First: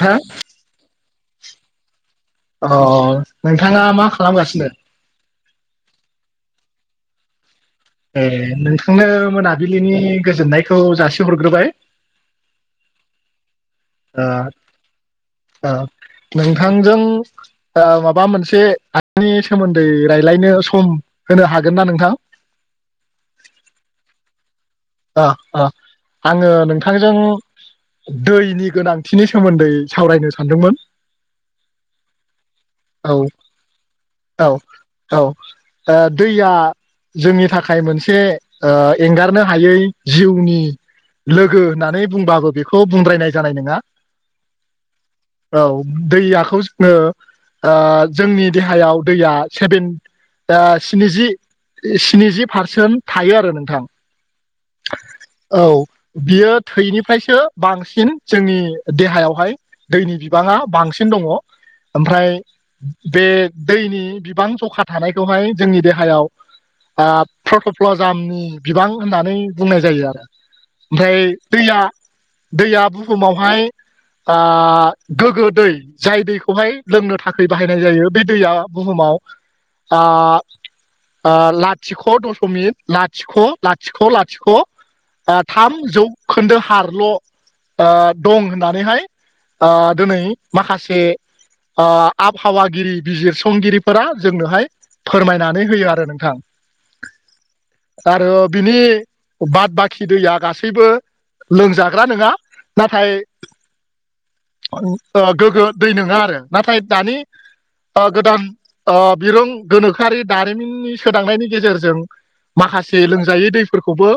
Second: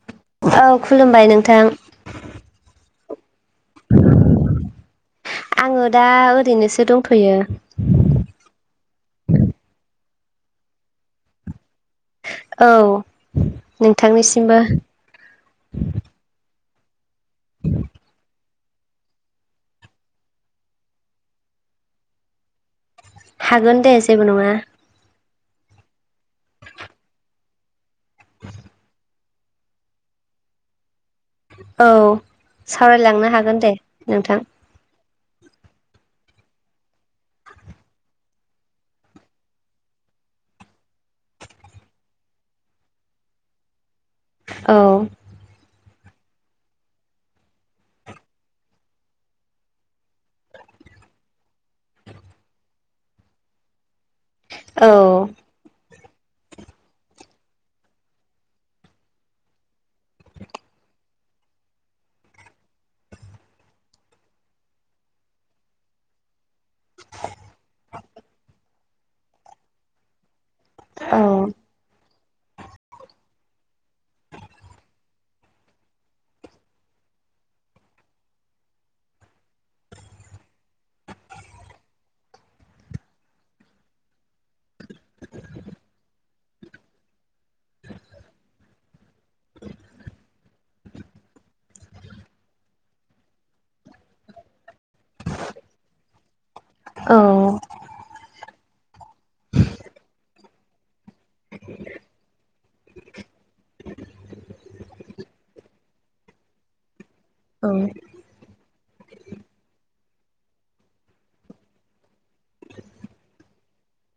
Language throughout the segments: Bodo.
हा औ खुलुमबाय नोंथां अ नोंथांङा मा खालामगासिनो आंङो दा ओरैनोसो दंथ'यो ए नोंथांनो मोनाबिलिनि गोजोननायखौ जासिहरग्रोबाय औ ओ नोंथांनिसिमबो नोंथांजों माबा मोनसे एसे आनि सोमोन्दै रायज्लायनो सम होनो हागोन ना नोंथां हागोनदे जेबो नंङा अ अ आंङो नोंथांजों दैनि गोनांथि बिनि सोमोन्दै सावरायनो सानदोंमोन। औ औ सावरायलांनो हागोन दे नोंथां। औ औ ओ दैया जोंनि थाखाय मोनसे ओ एंगारनो हायै जिउनि लोगो होननानै बुंबाबो बेखौ बुंद्रायनाय जानाय नङा। औ। औ दैयाखौ जोङो ओ जोंनि देहायाव दैया सेभेन दा स्निजि स्निजि पारसेन्ट थायो आरो नोंथां। औ। औ बियो थैनिफ्रायसो बांसिन जोंनि देहायावहाय। दैनि बिबाङा बांसिन दङ ओमफ्राय बे दैनि बिबां जखा थानायखौहाय जोंनि देहायाव ओ प्रटप्लजामनि बिबां होननानै बुंनाय जायो आरो। औ ओमफ्राय दैया दैया बुहुमावहाय ओ गोगो दै। जाय दैखौहाय लोंनो थाखाय बाहायनाय जायो बे दैया बुहुमाव ओ ओ लाथिख' दसमिक लाथिख' लाथिख' लाथिख'। आ थाम जौखोन्दो हारल' ओ दं होननानैहाय ओ दिनै माखासे ओ आबहावागिरि बिजिरसंगिरिफोरा जोंनोहाय फोरमायनानै होयो आरो नोंथां औ आरो बिनि बाद बाखि दैया गासैबो लोंजाग्रा नङा नाथाय गोग्गो दै नङा आरो नाथाय दानि औ ओ गोदान ओ बिरों गोनोखोआरि दारिमिननि सोदांनायनि गेजेरजों माखासे जायै दैफोरखौबो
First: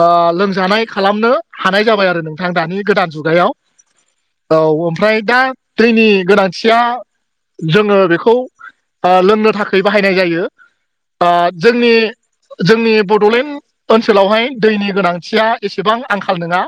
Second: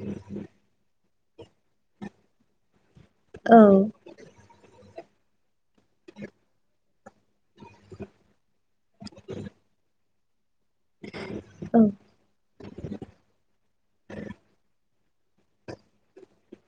ओ लोंजानाय खालामनो हानाय जाबाय आरो नोंथां दानि गोदान जुग [unintelligible] औ ओमफ्राय दा दैनि गोनांथिया जोङो बेखौ ओ लोंनो थाखाय बाहायनाय जायो। ओ जोंनि जोंनि बड'लेण्ड ओनसोलावहाय दैनि गोनांथिया एसेबां आंखाल नङा।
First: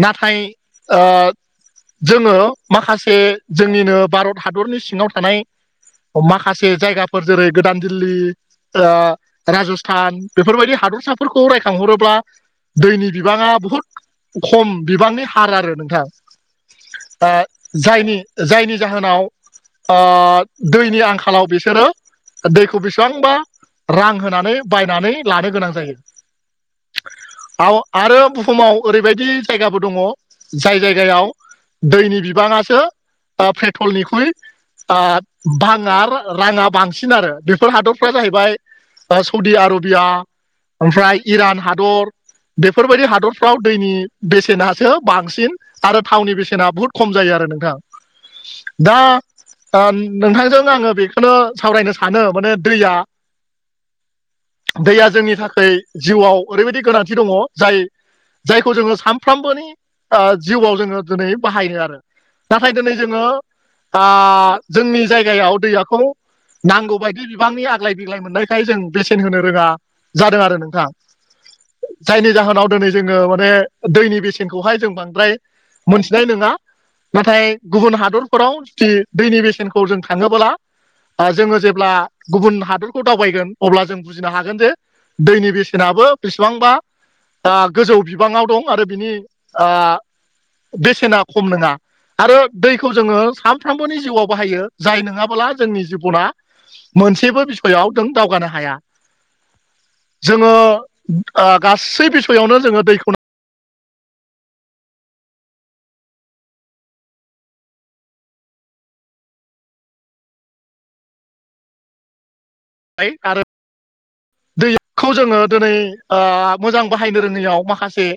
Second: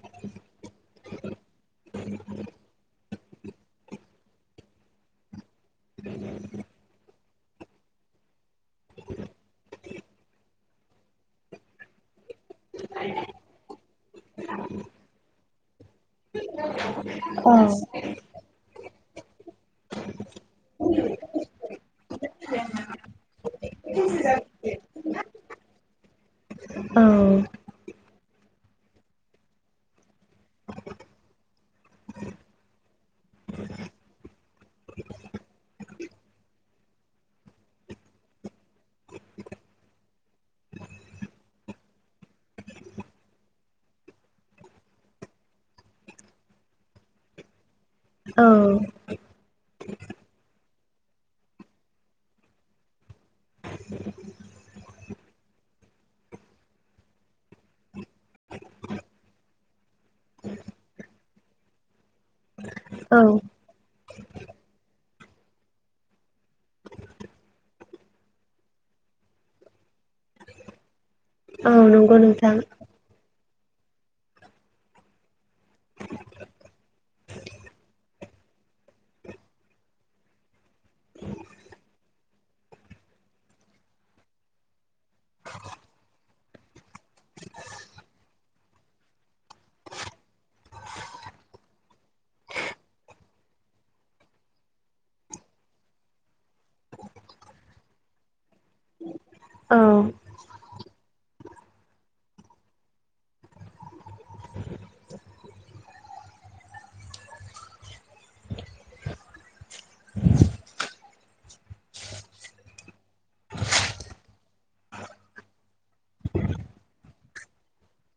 नाथाय ओ जोङो माखासे जोंनिनो भारत हादरनि सिङाव थानाय। माखासे जायगाफोर जेरै गोदान दिल्ली ओ राज सान बेफोरबायदि हादरसाफोरखौ रायखांहरोब्ला दैनि बिबाङा बहुद खम बिबांनि हार आरो नोंथां। ओ जायनि जायनि जाहोनाव ओ दैनि आंखालाव बिसोरो दैखौ बेसेबांबा रां होनानै बायनानै लानो गोनां जायो। औ। आव आरो बुहुमाव ओरैबायदि जायगाबो दङ जाय जायगायाव दैनि बिबाङासो पेट्रलनिख्रुइ ओ बाङा राङा बांसिन आरो बेफोर हादरफ्रा जाहैबाय सौदि आरबिया ओमफ्राय इरान हादर। बेफोरबायदि हादरफ्राव दैनि बेसेनासो बांसिन। आरो थावनि बेसेना बुहुद खम जायो आरो नोंथां। औ औ दा ओ नोंथांजों आङो बेखौनो सावरायनो सानो माने दैया [unintelligible] दैया जोंनि थाखाय जिउआव ओरैबायदि गोनांथि दङ जाय जायखौ जोङो सानफ्रामबोनि ओ जिउआव जोङो दिनै बाहायो आरो। नाथाय दिनै औ जोङो ओ जोंनि जायगायाव दैयाखौ नांगौ बायदि बिबांनि आग्लाय बिग्लाय मोननायखाय जों बेसेन होनो रोङा जादों आरो नोंथां। औ नंगौ जायनि नोंथां जाहोनाव दिनै जोङो माने दैनि बेसेनखौहाय जों बांद्राय मोनथिनाय नङा। नाथाय गुबुन हादरफोराव दि दैनि बेसेनखौ जों थाङोबोला आ जोङो जेब्ला गुबुन हादोरखौ दावबायगोन अब्ला जों बुजिनो हागोन जे दैनि बेसेनाबो बेसेबांबा आ गोजौ बिबाङाव दं आरो बिनि आ बेसेना खम नोङा। आरो दैखौ जोङो सानफ्रोमबोनि जिउआव बाहायो जाय नङाबोला जोंनि जिबना मोनसेबो बिसयआव दों दावगानो हाया। औ जोङो ओ गासै बिसयआवनो जोङो दैखौ ना आय आरो दैखौ जोङो दिनै आ मोजां बाहायनो रोङियाव माखासे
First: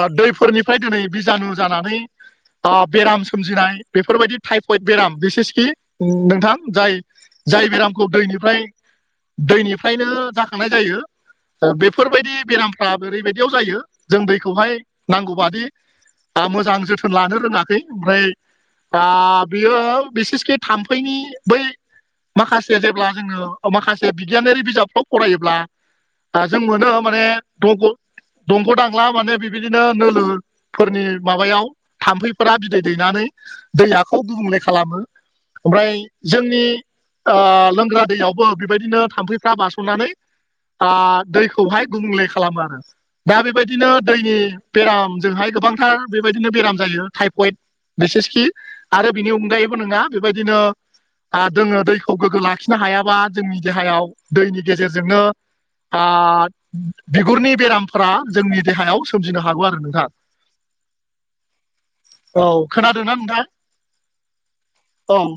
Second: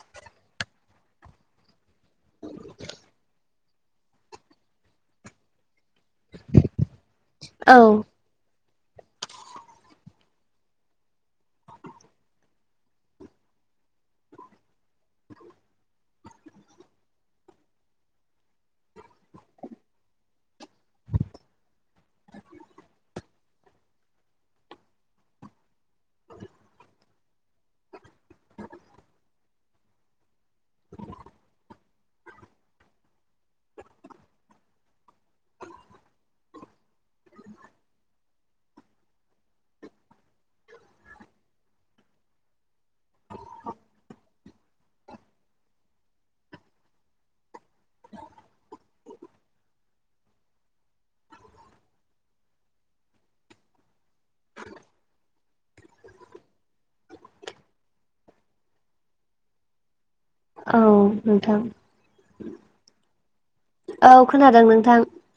आ दैफोरनिफ्राय दिनै बिजानु जानानै आ बेराम सोमजिनाय बेफोरबायदि टाइफयद बेराम बिसेसखि नोंथां जाय जाय औ बेरामखौ दैनिफ्राय दैनिफ्रायनो जाखांनाय जायो। ओ बेफोरबायदि बेरामफ्राबो ओरैबायदियाव जायो। जों दैखौहाय नांगौ बादि आ मोजां जोथोन लानो रोङाखै ओमफ्राय बा बियो बिसेसकि थाम्फैनि बै माखासे जेब्ला जोङो औ माखासे बिगियानारि बिजाबफाव फरायोब्ला हा जों मोनो माने दंग' दंग' दागला माने बेबायदिनो नोलो फोरनि माबायाव थाम्फैफोरा बिदै दैनानै दैआखौ गुबुंले खालामो। ओमफ्राय जोंनि ओ लोंग्रा दैयावबो बेबायदिनो थाम्फैफ्रा बारसननानै आ दैखौहाय गुबुंले खालामो आरो। दा बेबायदिनो दैनि बेरामजोंहाय गोबांथार बेबायदिनो बेराम जायो टाइफयद बिसेसखि आरो बिनि अनगायैबो नोङा बेबायदिनो आ दोङो दैखौ गोग्गो लाखिनो हायाबा जोंनि देहायाव दैनि गेजेरजोंनो आ बिगुरनि बेरामफ्रा जोंनि देहायाव सोमजिनो हागौ आरो नोंथां। औ नोंथां। औ खोनादों ना नोंथां? औ खोनादों नोंथां। अं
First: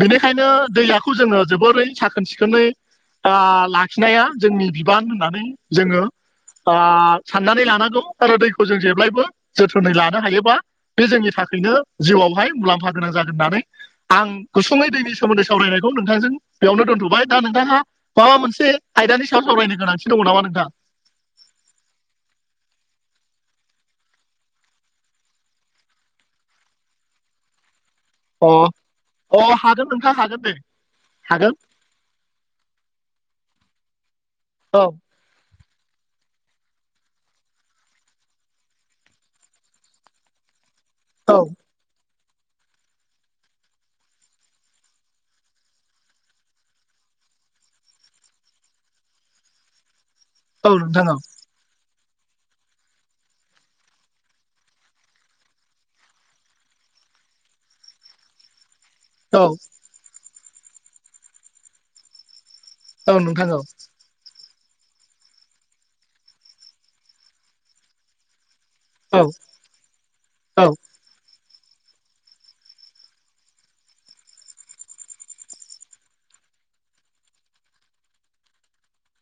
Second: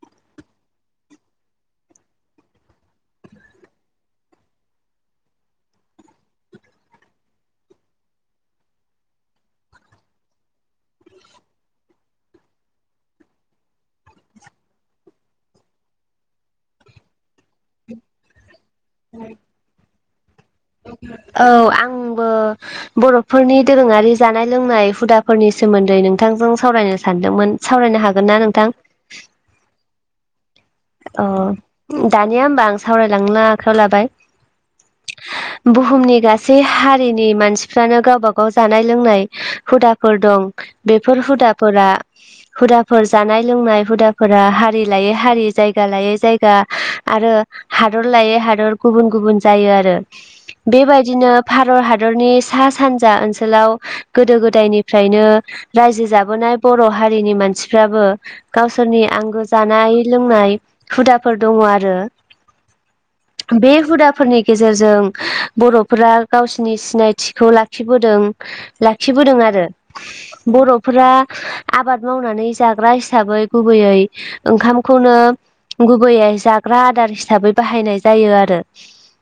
बेनिखायनो दैयाखौ जोङो जोबोरै साखोन सि खोनै आ लाखिनाया जोंनि बिबान होननानै जोङो आ साननानै लानांगौ आरो दैखौ जों जेब्लायबो जोथोनै लानो हायोबा बे जोंनि थाखायनो जिउआवहाय मुलाम्फा गोनां जागोन होननानै आं गुसुङै दैनि सोमोन्दै सावरायनायखौ नोंथांजों बेयावनो दोनथ'बाय। दा नोंथाङा माबा मोनसे आयदानि सायाव सावरायनो गोनांथि दङ नामा नोंथां? औ आंबो बर'फोरनि दोरोङारि जानाय लोंनाय हुदाफोरनि सोमोन्दै नोंथांजों सावरायनो सानदोंमोन सावरायनो हाग उम अ' हागोन नोंथां हागोन दे। हागोन। अ' दानिया होमबा आं सावरायलांनो आखायाव लाबाय। [inaudible] बुहुमनि गासै हारिनि मानसिफ्रानो गावबा गाव जानाय लोंनाय हुदाफोर दं। बेफोर औ हुदाफोरा हुदाफोर जानाय लोंनाय हुदाफोरा हारि लायै हारि जायगा लायै जायगा आरो हादर लायै हादर गुबुन गुबुन जायो आरो। औ नोंथां बेबायदिनो भारत हादरनि सा सानजा ओनसोलाव गोदो गोदायनिफ्रायनो रायजो जाबोनाय बर' हारिनि मानसिफ्राबो गावसोरनि औ आंगो औ जानाय लोंनाय हुदाफोर दङ आरो। औ नोंथां औ बे हुदाफोरनि गेजेरजों बर'फोरा गावसिनि सिनायथिखौ लाख खिबोदों औ लाखिबोदों आरो। औ बर'फोरा आबाद मावनानै जाग्रा हिसाबै गुबैयै ओंखाम खौनो गुबैयै जाग्रा आदार हिसाबै बाहायनाय जायो आरो।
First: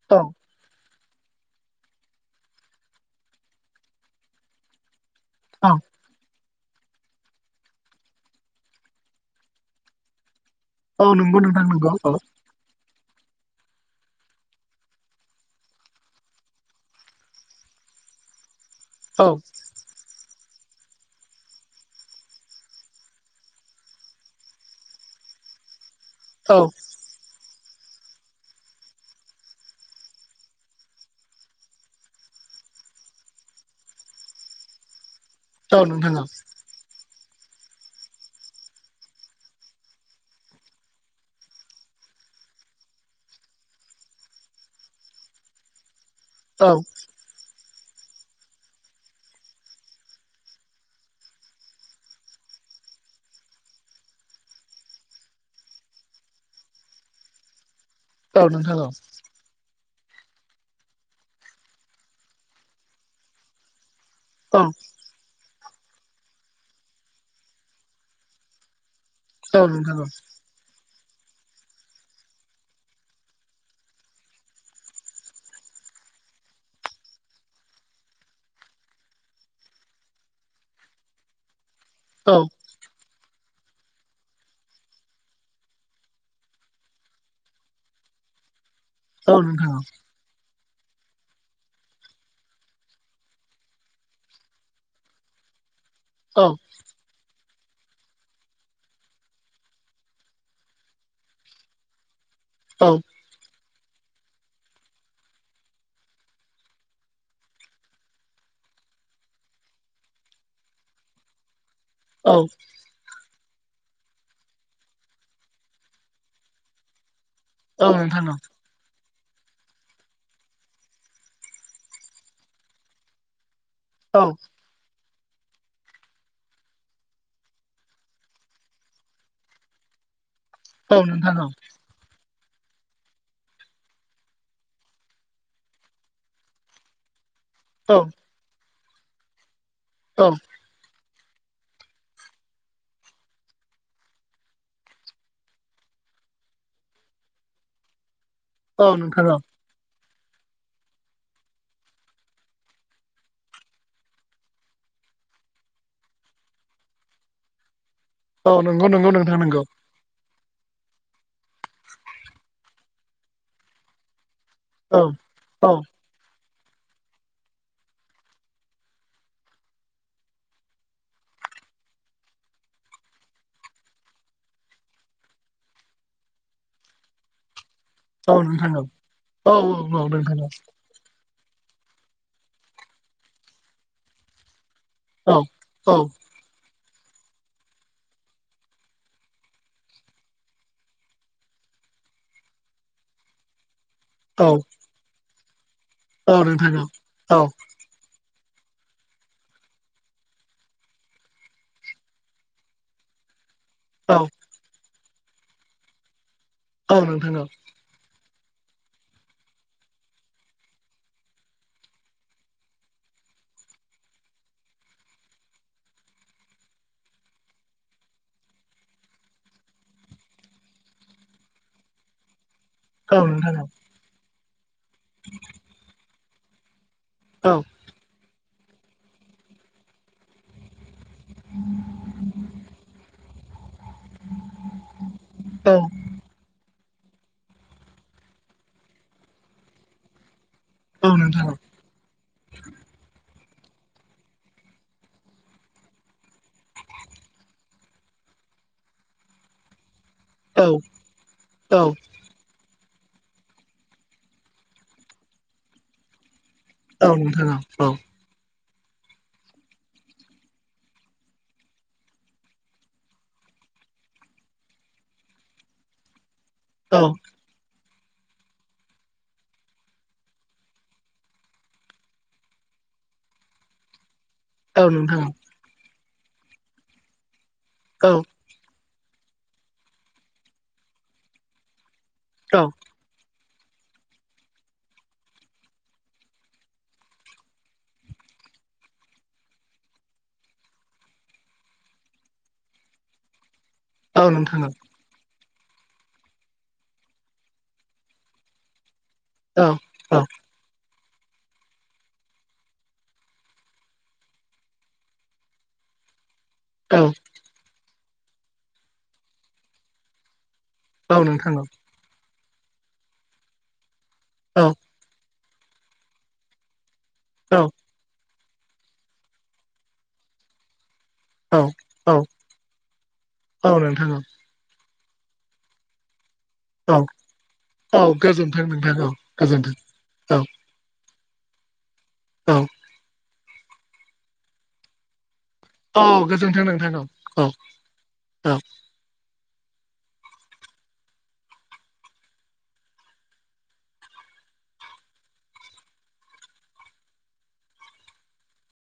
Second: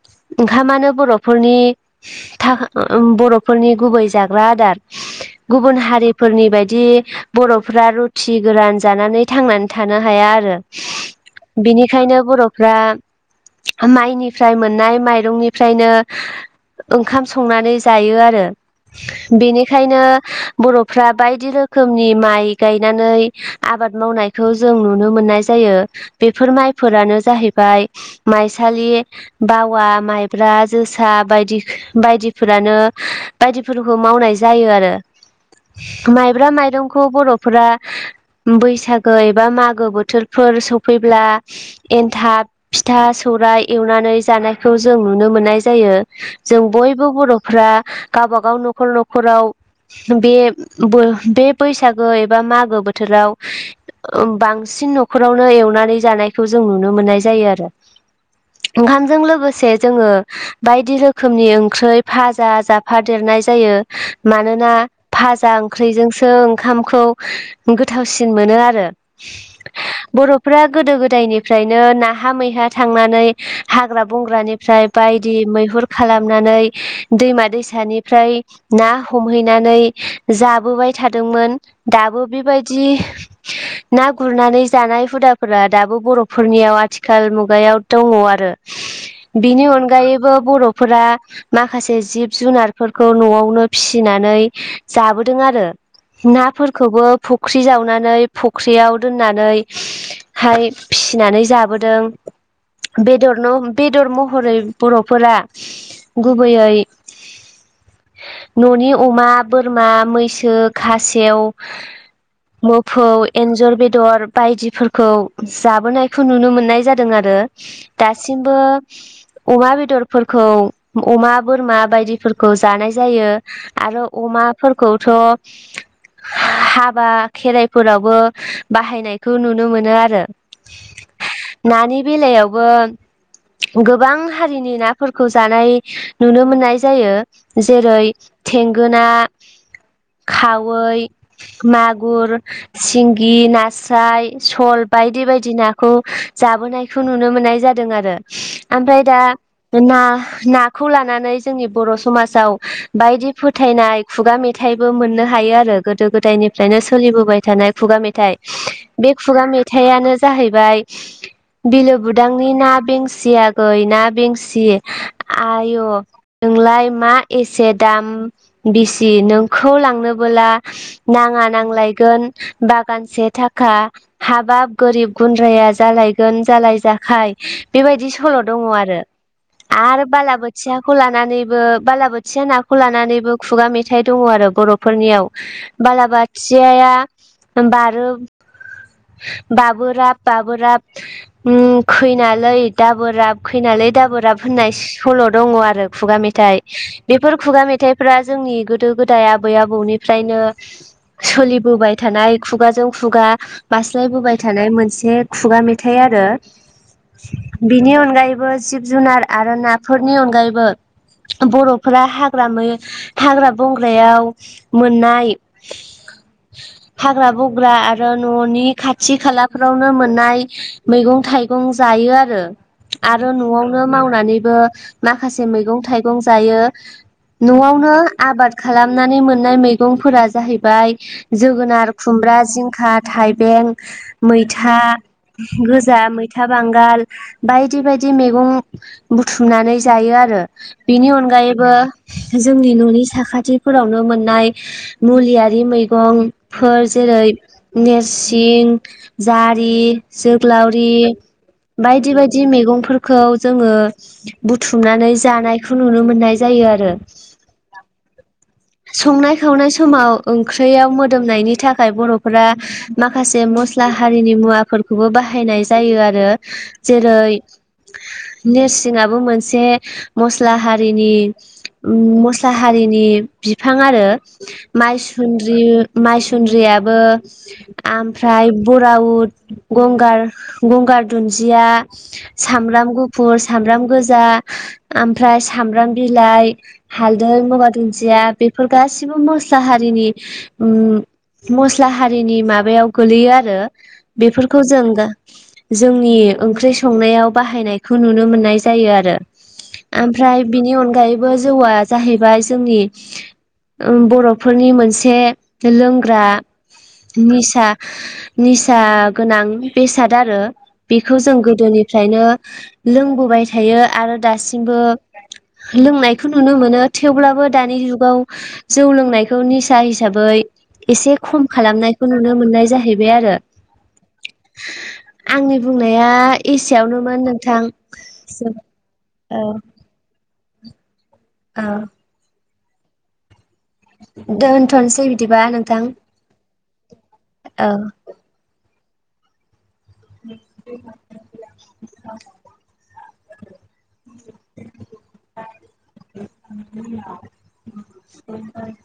औ ओंखामानो बर'फोरनि था बर'फोरनि गुबै जाग्रा आदार। औ गुबुन हारिफोरनि बायदि बर'फ्रा रुथि गोरान जानानै थांनानै थानो हाया आरो। औ नंगौ नोंथां नंगौ औ बिनिखायनो बर' फ्रा माइनिफ्राय मोननाय माइरंनिफ्रायनो ओंखाम संनानै जायो आरो औ बेनि खायनो बर'फ्रा बायदि रोखोमनि माइ गायनानै आबाद मावनाय खौ जों नुनो मोननाय जायो बेफोर औ माइफोरानो जाहैबाय माइसालि बावा माइब्रा जोसा बायदि बायदिफोरानो बायदिफोरखौ मावनाय जायो आरो। [inaudible] नोंथां माइब्रा माइरंखौ बर'फोरा बैसागो एबा मागो बोथोर फोर सफैब्ला एन्थाब फिथा सौराइ एवनानै जानायखौ जों नुनो मोननाय जायो। जों औ बयबो बर'फ्रा गावबाागाव न'खर न'खराव बे बो बे बैसागो एबा मागो बोथोराव बांसिन न'खरावनो एवनानै जानायखौ जों नुनो मोननाय जायो आरो। औ नोंथां औ ओंखामजों लोगोसे जोङो बायदि रोखोमनि ओंख्रै फाजा जाफा देरनाय जायो औ मानोना फाजा ओंख्रैजोंसो ओंखामखौ गोथावसिन मोनो आरो। औ नोंथां औ बर'फ्रा गोदो गोदायनिफ्रायनो नाहा मैहा थांनानै हाग्रा बंग्रानिफ्राय बायदि मैहुर खालामनानै दैमा दैसानिफ्राय ना हमहैनानै जाबोबाय थादोंमोन। दाबो औ नोंथां औ बेबायदि ना गुरनानै जानाय हुदाफोरा दाबो बर'फोरनियाव आथिखाल मुगायाव दङ' आरो औ बिनि नोंथां औ नोंथां अनगायैबो बर'फोरा माखासे जिब जुनारफोरखौ न'आवनो फिसिनानै जाबोदों आरो। औ औ नोंथां नाफोरखौबो फख्रि जावनानै फख्रियाव दोननानै हाय फिसिनानै जाबोदों बेदरनो बेदर महरै बर'फोरा गुबैयै न'नि अमा बोरमा मैसो खासेव औ मोफौ एन्जर बेदर बायदिफोरखौ जाबोनायखौ नुनो मोननाय जादों आरो। दासिमबो अमा बेदरफोरखौ अमा बोरमा बायदिफोरखौ जानाय जायो। आरो अमा फोरखौथ' हा-हाबा खेराइफोरावबो बाहायनाय खौ नुनो मोनो आरो। औ नोंथां औ नानि बेलायावबो गोबां हारिनि नाफोरखौ जानाय नुनो मोननाय जायो। जेरै थेंगोना खा वै मागुर सिंगि नास स्राय सल बायदि बायदि नाखौ जाबोनायखौ नुनो मोननाय जादों आरो। ओमफ्राय दा औ ना -नाखौ लानानै जोंनि बर' समाजाव बायदि फोथायनाय खुगा मेथाइबो मोननो हायो आरो गोदो गोदायनिफ्रायनो सोलिबोबाय थानाय खुगा मेथाइ नंगौ नंगौ बे नोंथां खुगा नंगौ मेथाइयानो जाहैबाय बिलो बुदांनि ना बेंसि आगै ना बेंसि औ औ आय' नोंलाय मा एसे दाम बेसि नोंखौ लांनोबोला नाङा नांलायगोन बागानसे थाख खा हाबाब गोरिब गुन्द्राया जालायगोन जालाय -जाखाय बेबायदि औ सल' दङ नोंथां औ आरो औ औ -आरो नोंथां बालाबोथिया खौ लानानैबो बालाबोथिया नाखौ लानानैबो खुगा मेथाइ दङ आरो बर' फोरनियाव औ बालाबाथियाया बारो बाबोराब बाबोराब उम खैनालै दा बोराब खैनालै दा बोर राब औ होननाय सल' दङ आरो खुगा मेथाइ नोंथां बेफोर औ खुगा मेथाइ फोरा जोंनि गोदो गोदाय आबै आबौनिफ्रायनो सोलिबोबाय थानाय खुगाजों खुगा बास्लायबोबाय थानाय मोनसे खुगा मेथाइ आरो। औ नोंथां। बिनि अनगायैबो जिब जुनार आरो नाफोरनि अनगायैबो बर'फोरा हाग्रा मै हाग्रा बंग्रायाव मोननाय हाग्रा बं फोरा आरो न'नि खाथि खालाफोरावनो मोननाय मैगं थाइगं जायो आरो। आरो न'आवनो मावनानैबो माखासे मैगं थाइगं जायो। औ न'आवनो आबाद खालामनानै मोननाय मैगंफोरा जाहैबाय जोगोनार, खुमब्रा, जिंखा थाइबें मैथा, गोजा मैथ था बांगाल बायदि बायदि मैगं बुथुमनानै जायो आरो। बेनि औ नोंथां अनगायैबो जोंनि न'नि साखाथिफोरावनो मोननाय मुलियारि मैगंफोर जेरै नेरसिं जारि औ जोग्लावरि औ बायदि बाय जि मैगंफोरखौ जोङो बुथुमनानै जानायखौ नुनो मोननाय जायो आ औ नोंथां औ औ। संनाय खावनाय समाव ओंख्रियाव मोदोमनायनि थाखाय बर'फोरा माखासे मस्ला हारिनि मुवाफोरखौबो बाहायनाय जायो आरो औ जेरै नेरसिंआबो मोनसे मस्ला हारिनि उम मस्लाहारिनि बिफां आरो औ नोंथां माइसुन्द्रि माइसुन्द्रियाबो औ ओमफ्राय बराउ, गंगार गंगार दुन्जिया, औ साम्राम गुफुर। सामब्राम गोजा ओमफ्राय सामब्राम बिलाइ हालदै मबा दुन्दिया बेफोर गासिबो मस्ला हारिनि। उम मस्ला हारिनि माबायाव गोलैयो आरो। औ बेफोरखौ नोंथां जों जोंनि ओंख्रि संनायाव बाहायनायखौ नुनो मोननाय जायो आरो औ औ ओमफ्राय बिनि अनगायैबो जौआ जाहैबाय जोंनि बर'फोरनि मोनसे लोंग्रा औ। निसा निसा गोनां बेसाद आरो बेखौ औ जों नोंथां गोदोनि फ्रायनो लोंबोबाय थायो आरो औ दासिमबो लोंनायखौ नुनो मोनो औ थेवब्लाबो औ दानि जुगाव जौ लोंनायखौ निसा हिसाबै एसे खम खालामनायखौ औ नुनो मोननाय जाहैबाय आरो। औ नोंथां आंनि बुंनाया औ एसेयावनोमोन नोंथां। औ गोजोनथों नोंथां औ। गोजोनथों औ अ औ। दोनथ'नोसै बिदिबा नों औ गोजोनथों नोंथां औ औ औ। [unintelligible] [unintelligible]